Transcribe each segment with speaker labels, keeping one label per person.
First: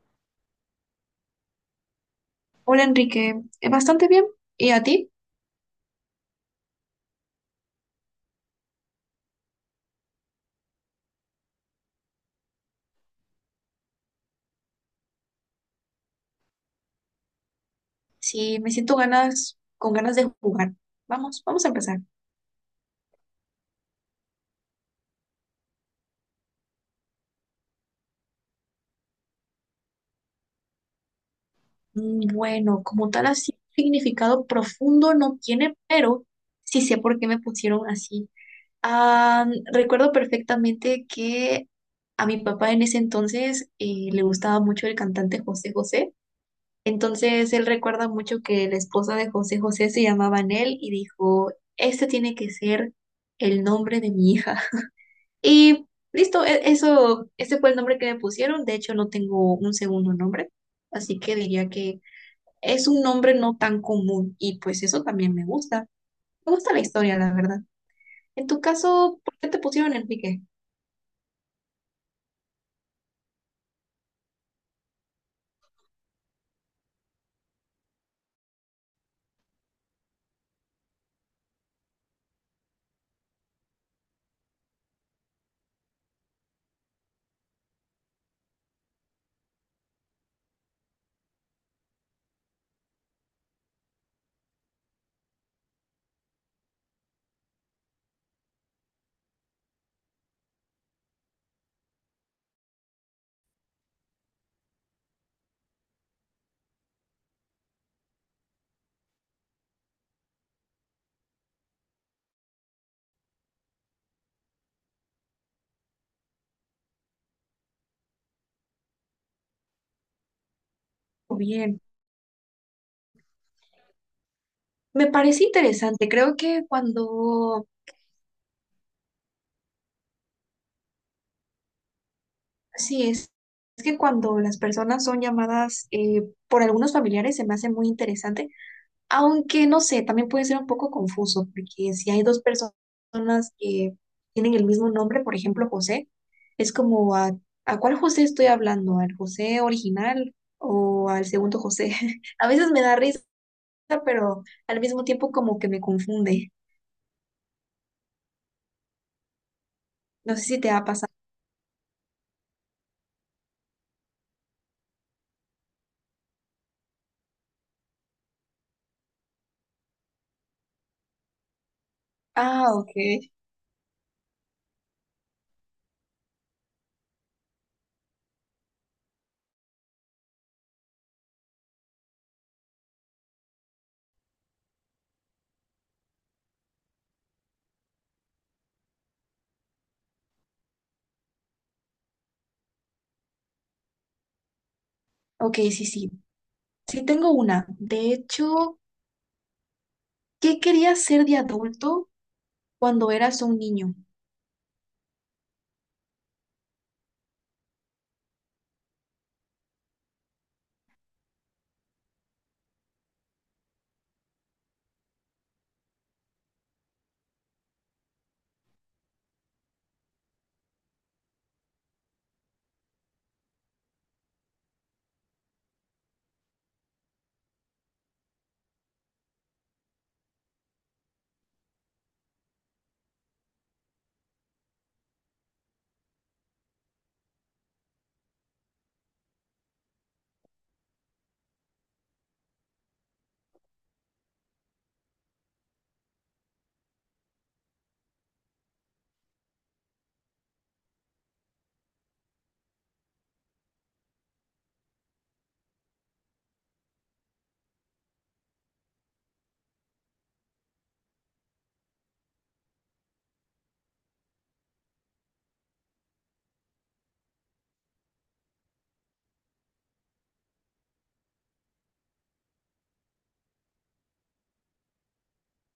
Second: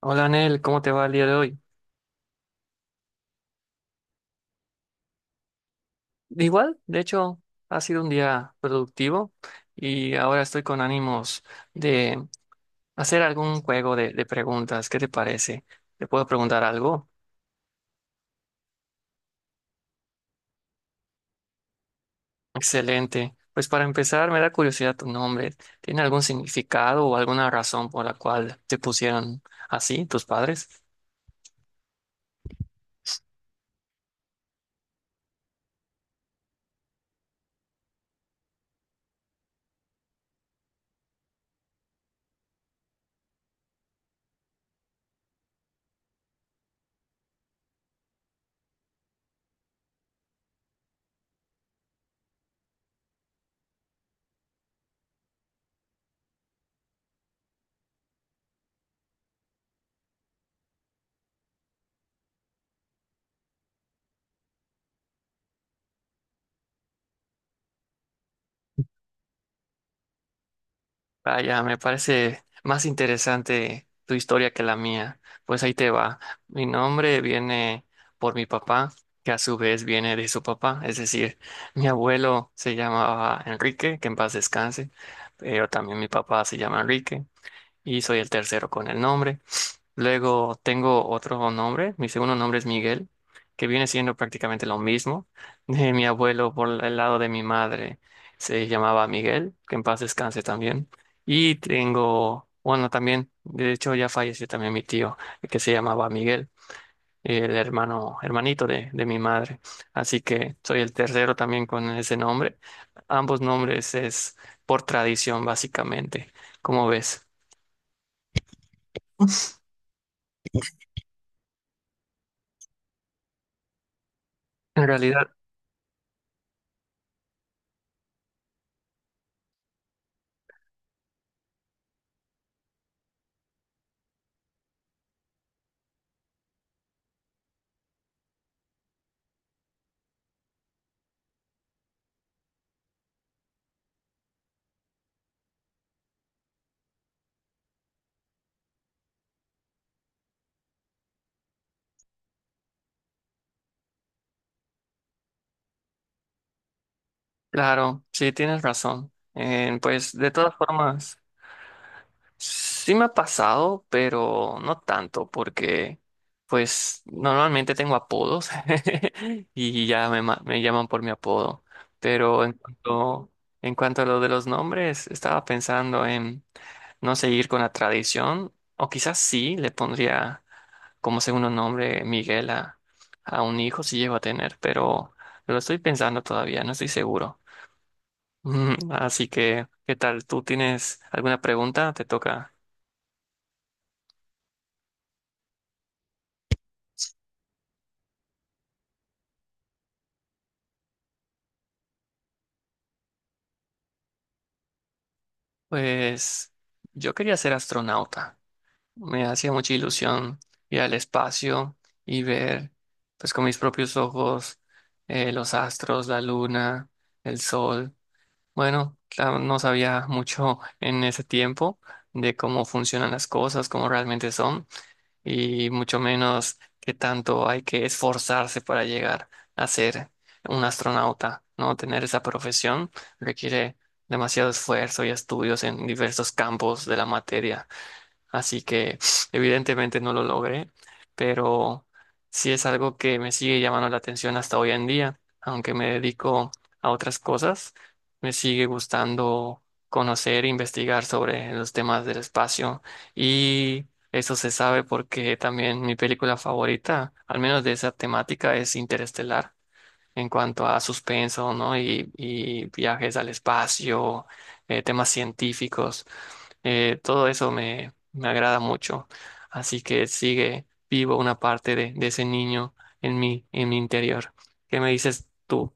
Speaker 1: Hola, Anel, ¿cómo te va el día de hoy?
Speaker 2: Hola Enrique, bastante bien. ¿Y a ti?
Speaker 1: Igual, de hecho, ha sido un día productivo y ahora estoy con ánimos de hacer algún juego de preguntas. ¿Qué te parece? ¿Te puedo preguntar algo?
Speaker 2: Sí, me siento ganas, con ganas de jugar. Vamos, a empezar.
Speaker 1: Excelente. Pues para empezar, me da curiosidad tu nombre. ¿Tiene algún significado o alguna razón por la cual te pusieron así tus padres?
Speaker 2: Bueno, como tal así, significado profundo no tiene, pero sí sé por qué me pusieron así. Ah, recuerdo perfectamente que a mi papá en ese entonces le gustaba mucho el cantante José José. Entonces él recuerda mucho que la esposa de José José se llamaba Nel y dijo, este tiene que ser el nombre de mi hija. Y listo, ese fue el nombre que me pusieron. De hecho, no tengo un segundo nombre, así que diría que es un nombre no tan común y pues eso también me gusta. Me gusta la historia, la verdad. En tu caso, ¿por qué te pusieron Enrique?
Speaker 1: Vaya, me parece más interesante tu historia que la mía. Pues ahí te va. Mi nombre viene por mi papá, que a su vez viene de su papá. Es decir, mi abuelo se llamaba Enrique, que en paz descanse, pero también mi papá se llama Enrique y soy el tercero con el nombre. Luego tengo otro nombre, mi segundo nombre es Miguel, que viene siendo prácticamente lo mismo. De mi abuelo por el lado de mi madre se llamaba Miguel, que en paz descanse también. Y tengo, bueno, también, de hecho ya falleció también mi tío, que se llamaba Miguel, el hermano, hermanito de mi madre. Así que soy el tercero también con ese nombre. Ambos nombres es por tradición, básicamente. ¿Cómo ves?
Speaker 2: Oh, bien,
Speaker 1: En
Speaker 2: me
Speaker 1: realidad.
Speaker 2: parece interesante. Creo que sí, es, es que cuando las personas son llamadas por algunos familiares se me hace muy interesante. Aunque no sé, también puede ser un poco confuso, porque si hay dos personas que tienen el mismo nombre, por ejemplo, José, es ¿a cuál José estoy hablando? ¿Al José original o al segundo José? A veces me da risa, pero al mismo tiempo como que me confunde.
Speaker 1: Claro, sí, tienes razón. Pues de
Speaker 2: No sé
Speaker 1: todas
Speaker 2: si te ha pasado.
Speaker 1: formas, sí me ha pasado, pero no tanto, porque pues normalmente tengo apodos y ya me llaman por mi apodo. Pero en
Speaker 2: Ah, ok.
Speaker 1: cuanto, en cuanto a lo de los nombres, estaba pensando en no seguir con la tradición, o quizás sí le pondría como segundo nombre Miguel a un hijo si llego a tener, pero lo estoy pensando todavía, no estoy seguro. Así que, ¿qué tal? ¿Tú tienes alguna pregunta? Te toca.
Speaker 2: Ok, sí, sí. Sí, tengo una. De hecho, ¿qué querías ser de adulto cuando eras un niño?
Speaker 1: Pues yo quería ser astronauta. Me hacía mucha ilusión ir al espacio y ver, pues con mis propios ojos, los astros, la luna, el sol. Bueno, claro, no sabía mucho en ese tiempo de cómo funcionan las cosas, cómo realmente son. Y mucho menos que tanto hay que esforzarse para llegar a ser un astronauta, ¿no? Tener esa profesión requiere demasiado esfuerzo y estudios en diversos campos de la materia. Así que evidentemente no lo logré, pero sí es algo que me sigue llamando la atención hasta hoy en día, aunque me dedico a otras cosas, me sigue gustando conocer e investigar sobre los temas del espacio y eso se sabe porque también mi película favorita, al menos de esa temática, es Interestelar. En cuanto a suspenso, ¿no? Y viajes al espacio, temas científicos. Todo eso me agrada mucho. Así que sigue vivo una parte de ese niño en mí, en mi interior. ¿Qué me dices tú?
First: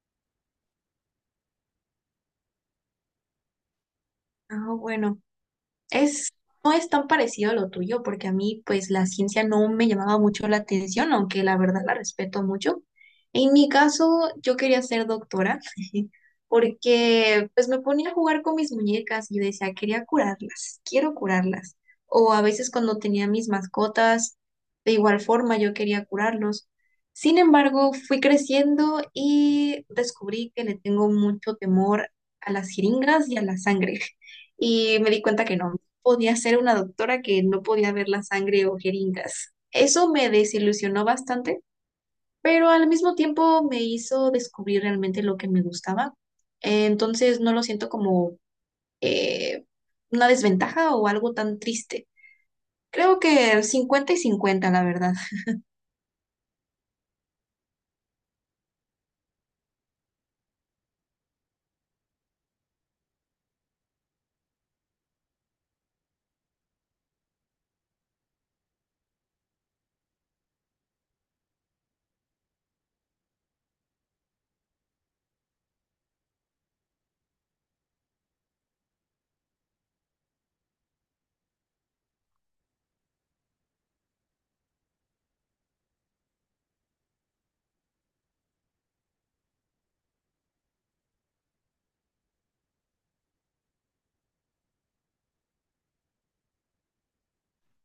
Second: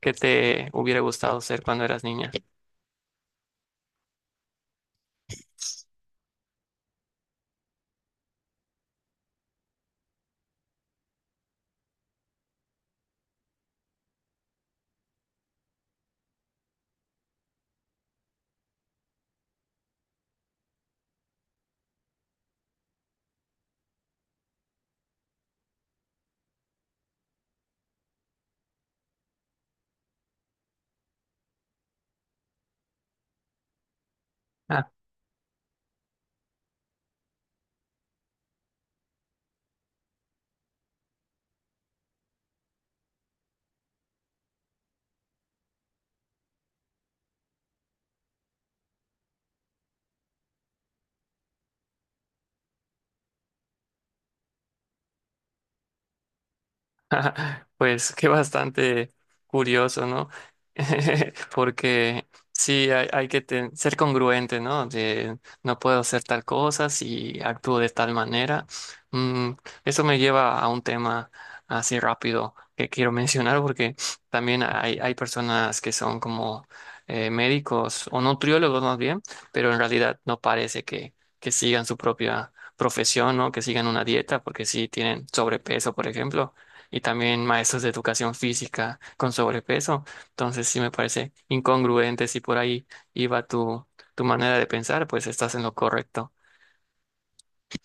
Speaker 1: ¿Qué te hubiera gustado ser cuando eras niña?
Speaker 2: Ah, bueno. Es, no es tan parecido a lo tuyo, porque a mí, pues, la ciencia no me llamaba mucho la atención, aunque la verdad la respeto mucho. En mi caso, yo quería ser doctora, porque, pues, me ponía a jugar con mis muñecas y yo decía, quería curarlas, quiero curarlas. O a veces cuando tenía mis mascotas, de igual forma, yo quería curarlos. Sin embargo, fui creciendo y descubrí que le tengo mucho temor a las jeringas y a la sangre. Y me di cuenta que no podía ser una doctora que no podía ver la sangre o jeringas. Eso me desilusionó bastante, pero al mismo tiempo me hizo descubrir realmente lo que me gustaba. Entonces no lo siento como eh, una desventaja o algo tan triste. Creo que 50 y 50, la verdad.
Speaker 1: Pues que bastante curioso, ¿no? Porque sí, hay que ser congruente, ¿no? De no puedo hacer tal cosa si actúo de tal manera. Mm, Eso me lleva a un tema así rápido que quiero mencionar porque también hay personas que son como médicos o nutriólogos más bien, pero en realidad no parece que sigan su propia profesión, ¿no? Que sigan una dieta porque sí tienen sobrepeso, por ejemplo, y también maestros de educación física con sobrepeso. Entonces sí me parece incongruente si por ahí iba tu manera de pensar, pues estás en lo correcto.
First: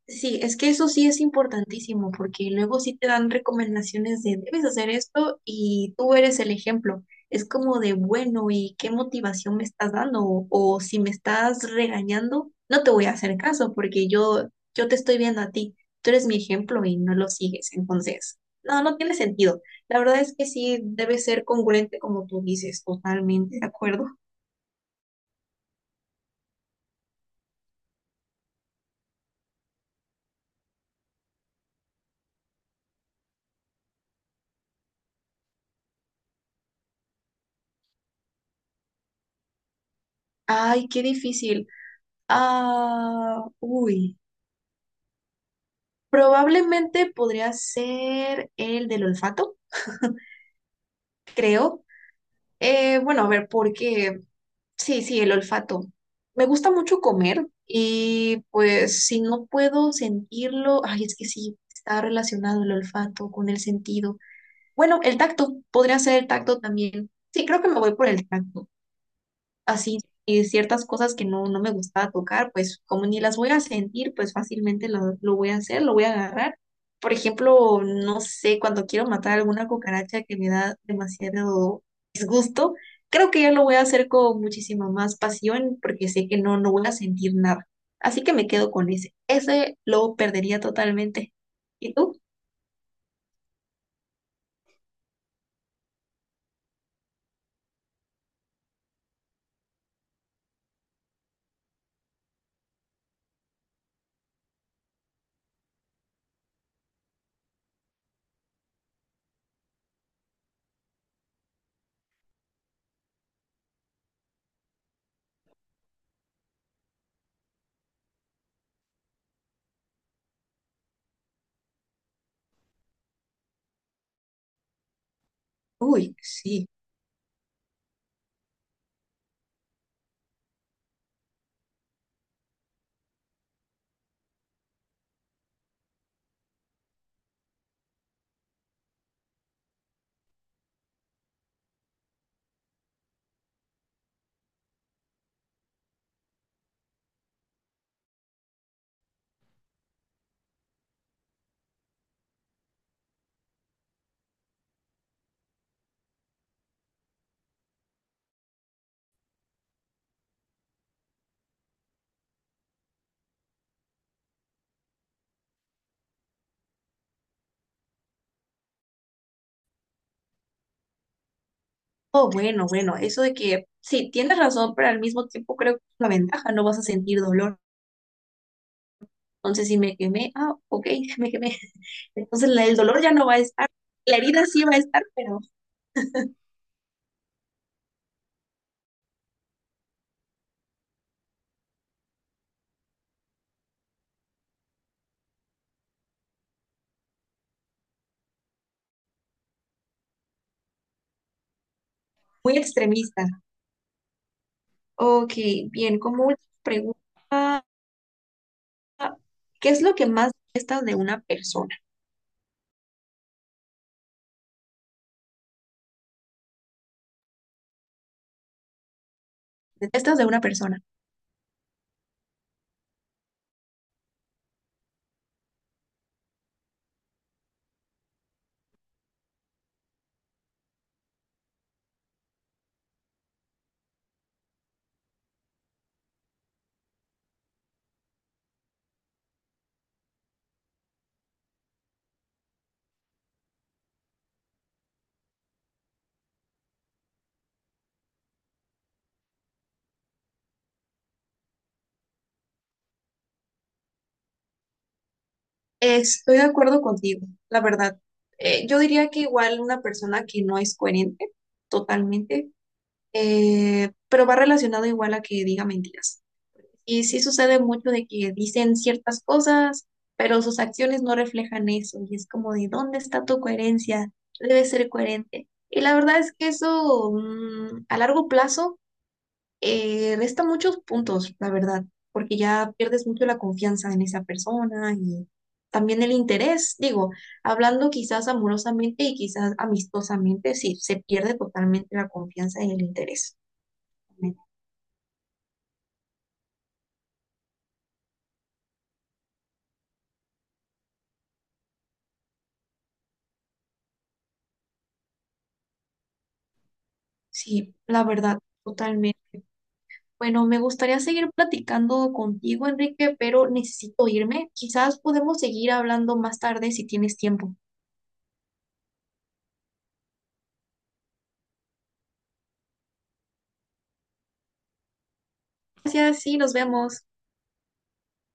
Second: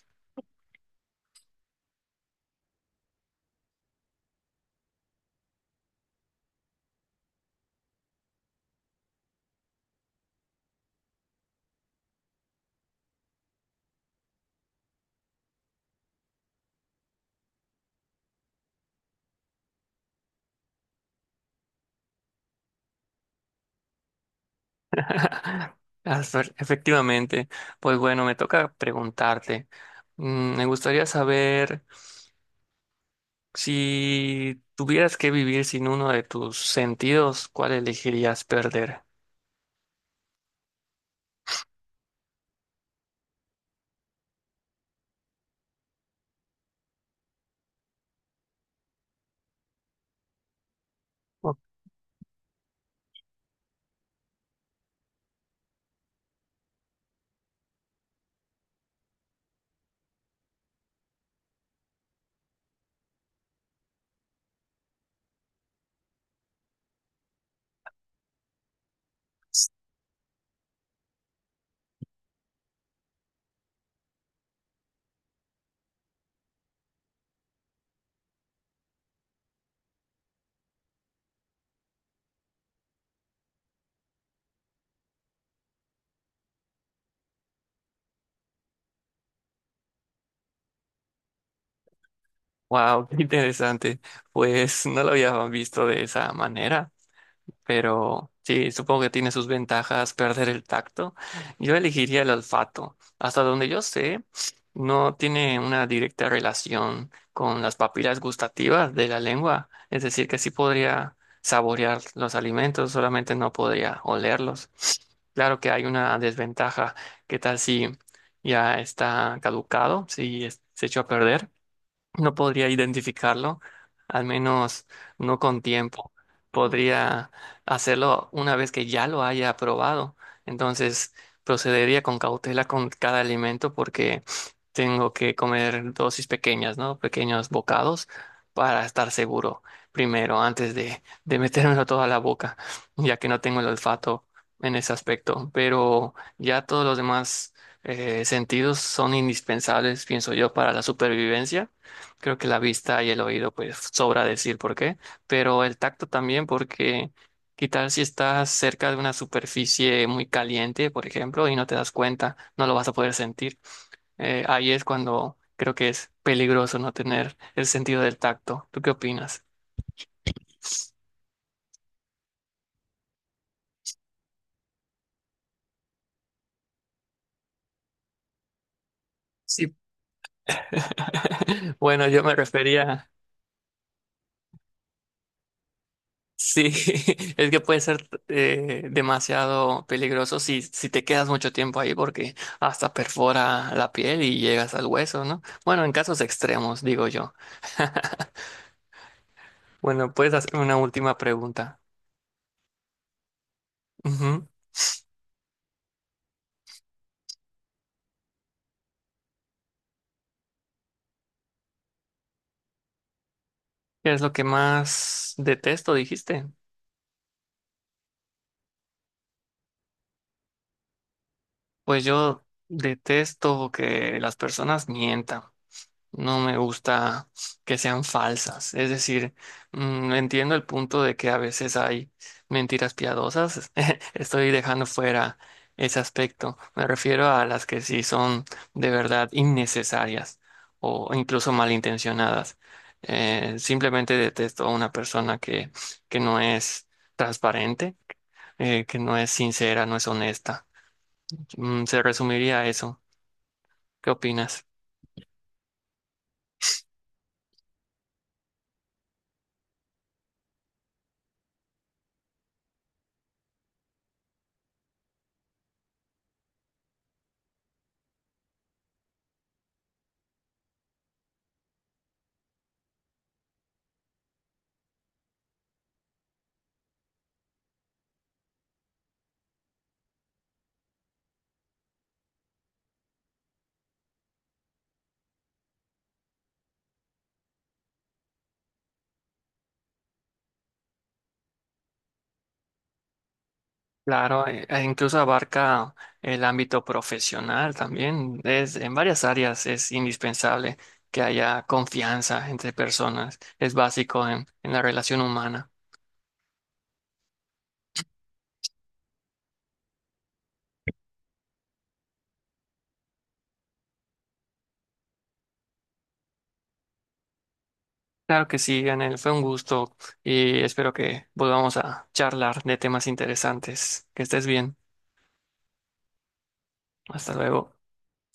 Speaker 2: Sí, es que eso sí es importantísimo, porque luego sí te dan recomendaciones de debes hacer esto y tú eres el ejemplo. Es como de bueno, ¿y qué motivación me estás dando? O si me estás regañando, no te voy a hacer caso, porque yo te estoy viendo a ti. Tú eres mi ejemplo y no lo sigues. Entonces, no, no tiene sentido. La verdad es que sí debe ser congruente como tú dices, totalmente de acuerdo.
Speaker 1: Efectivamente, pues bueno, me toca preguntarte. Me gustaría saber si tuvieras que vivir sin uno de tus sentidos, ¿cuál elegirías perder?
Speaker 2: Ay, qué difícil. Ah, uy. Probablemente podría ser el del olfato, creo. Bueno, a ver, porque sí, sí, el olfato. Me gusta mucho comer y pues si no puedo sentirlo, ay, es que sí, está relacionado el olfato con el sentido. Bueno, el tacto, podría ser el tacto también. Sí, creo que me voy por el tacto. Así y ciertas cosas que no, no me gustaba tocar, pues como ni las voy a sentir, pues fácilmente lo voy a hacer, lo voy a agarrar. Por ejemplo, no sé, cuando quiero matar alguna cucaracha que me da demasiado disgusto, creo que ya lo voy a hacer con muchísima más pasión porque sé que no, no voy a sentir nada. Así que me quedo con ese. Ese lo perdería totalmente. ¿Y tú?
Speaker 1: Wow, qué interesante. Pues no lo había visto de esa manera. Pero sí, supongo que tiene sus ventajas perder el tacto. Yo elegiría el olfato. Hasta donde yo sé, no tiene una directa relación con las papilas gustativas de la lengua. Es decir, que sí podría saborear los alimentos, solamente no podría olerlos. Claro que hay una desventaja. ¿Qué tal si ya está caducado, si se echó a perder? No podría identificarlo, al menos no con tiempo.
Speaker 2: Uy, sí.
Speaker 1: Podría hacerlo una vez que ya lo haya probado. Entonces procedería con cautela con cada alimento porque tengo que comer dosis pequeñas, ¿no? Pequeños bocados para estar seguro primero, antes de metérmelo todo a la boca, ya que no tengo el olfato en ese aspecto. Pero ya todos los demás sentidos son indispensables, pienso yo, para la supervivencia. Creo que la vista y el oído, pues sobra decir por qué, pero el tacto también, porque qué tal si estás cerca de una superficie muy caliente, por ejemplo, y no te das cuenta, no lo vas a poder sentir. Ahí es cuando creo que es peligroso no tener el sentido del tacto. ¿Tú qué opinas?
Speaker 2: Oh, bueno, bueno, eso de que sí, tienes razón, pero al mismo tiempo creo que es una ventaja, no vas a sentir dolor. Entonces,
Speaker 1: Sí,
Speaker 2: si me quemé, ah, ok, me quemé.
Speaker 1: bueno, yo me
Speaker 2: Entonces, el dolor
Speaker 1: refería.
Speaker 2: ya no va a estar. La herida sí va a estar, pero
Speaker 1: Sí, es que puede ser demasiado peligroso si te quedas mucho tiempo ahí porque hasta perfora la piel y llegas al hueso, ¿no? Bueno, en casos extremos, digo yo. Bueno, puedes hacer una última pregunta.
Speaker 2: muy extremista.
Speaker 1: Ujú.
Speaker 2: Ok, bien, como última pregunta, ¿qué es lo que más detestas de una persona?
Speaker 1: ¿Qué es lo que más detesto, dijiste?
Speaker 2: ¿Detestas de una persona?
Speaker 1: Pues yo detesto que las personas mientan. No me gusta que sean falsas. Es decir, entiendo el punto de que a veces hay mentiras piadosas. Estoy dejando fuera ese aspecto. Me refiero a las que sí son de verdad innecesarias o incluso malintencionadas. Simplemente detesto a una persona que no es transparente, que no es sincera, no es honesta. Se resumiría a eso. ¿Qué opinas?
Speaker 2: Estoy de acuerdo contigo, la verdad. Yo diría que igual una persona que no es coherente, totalmente, pero va relacionado igual a que diga mentiras. Y sí sucede mucho de que dicen ciertas cosas, pero sus acciones no reflejan eso. Y es como de, ¿dónde está tu coherencia? Debe ser coherente. Y la verdad es que eso a largo plazo resta muchos puntos, la verdad, porque ya pierdes mucho la confianza en esa persona y también el interés. Digo, hablando quizás amorosamente y quizás amistosamente, sí, se pierde totalmente la confianza y el interés.
Speaker 1: Claro, e- e incluso abarca el ámbito profesional también. Es, en varias áreas es indispensable que haya confianza entre personas. Es básico en la relación humana.
Speaker 2: Sí, la verdad, totalmente. Bueno, me gustaría seguir platicando contigo, Enrique, pero necesito irme. Quizás podemos seguir hablando más tarde si tienes tiempo.
Speaker 1: Claro que sí, Anel, fue un gusto y espero que volvamos a charlar de temas interesantes. Que estés bien.
Speaker 2: Gracias, sí, nos vemos.
Speaker 1: Hasta luego.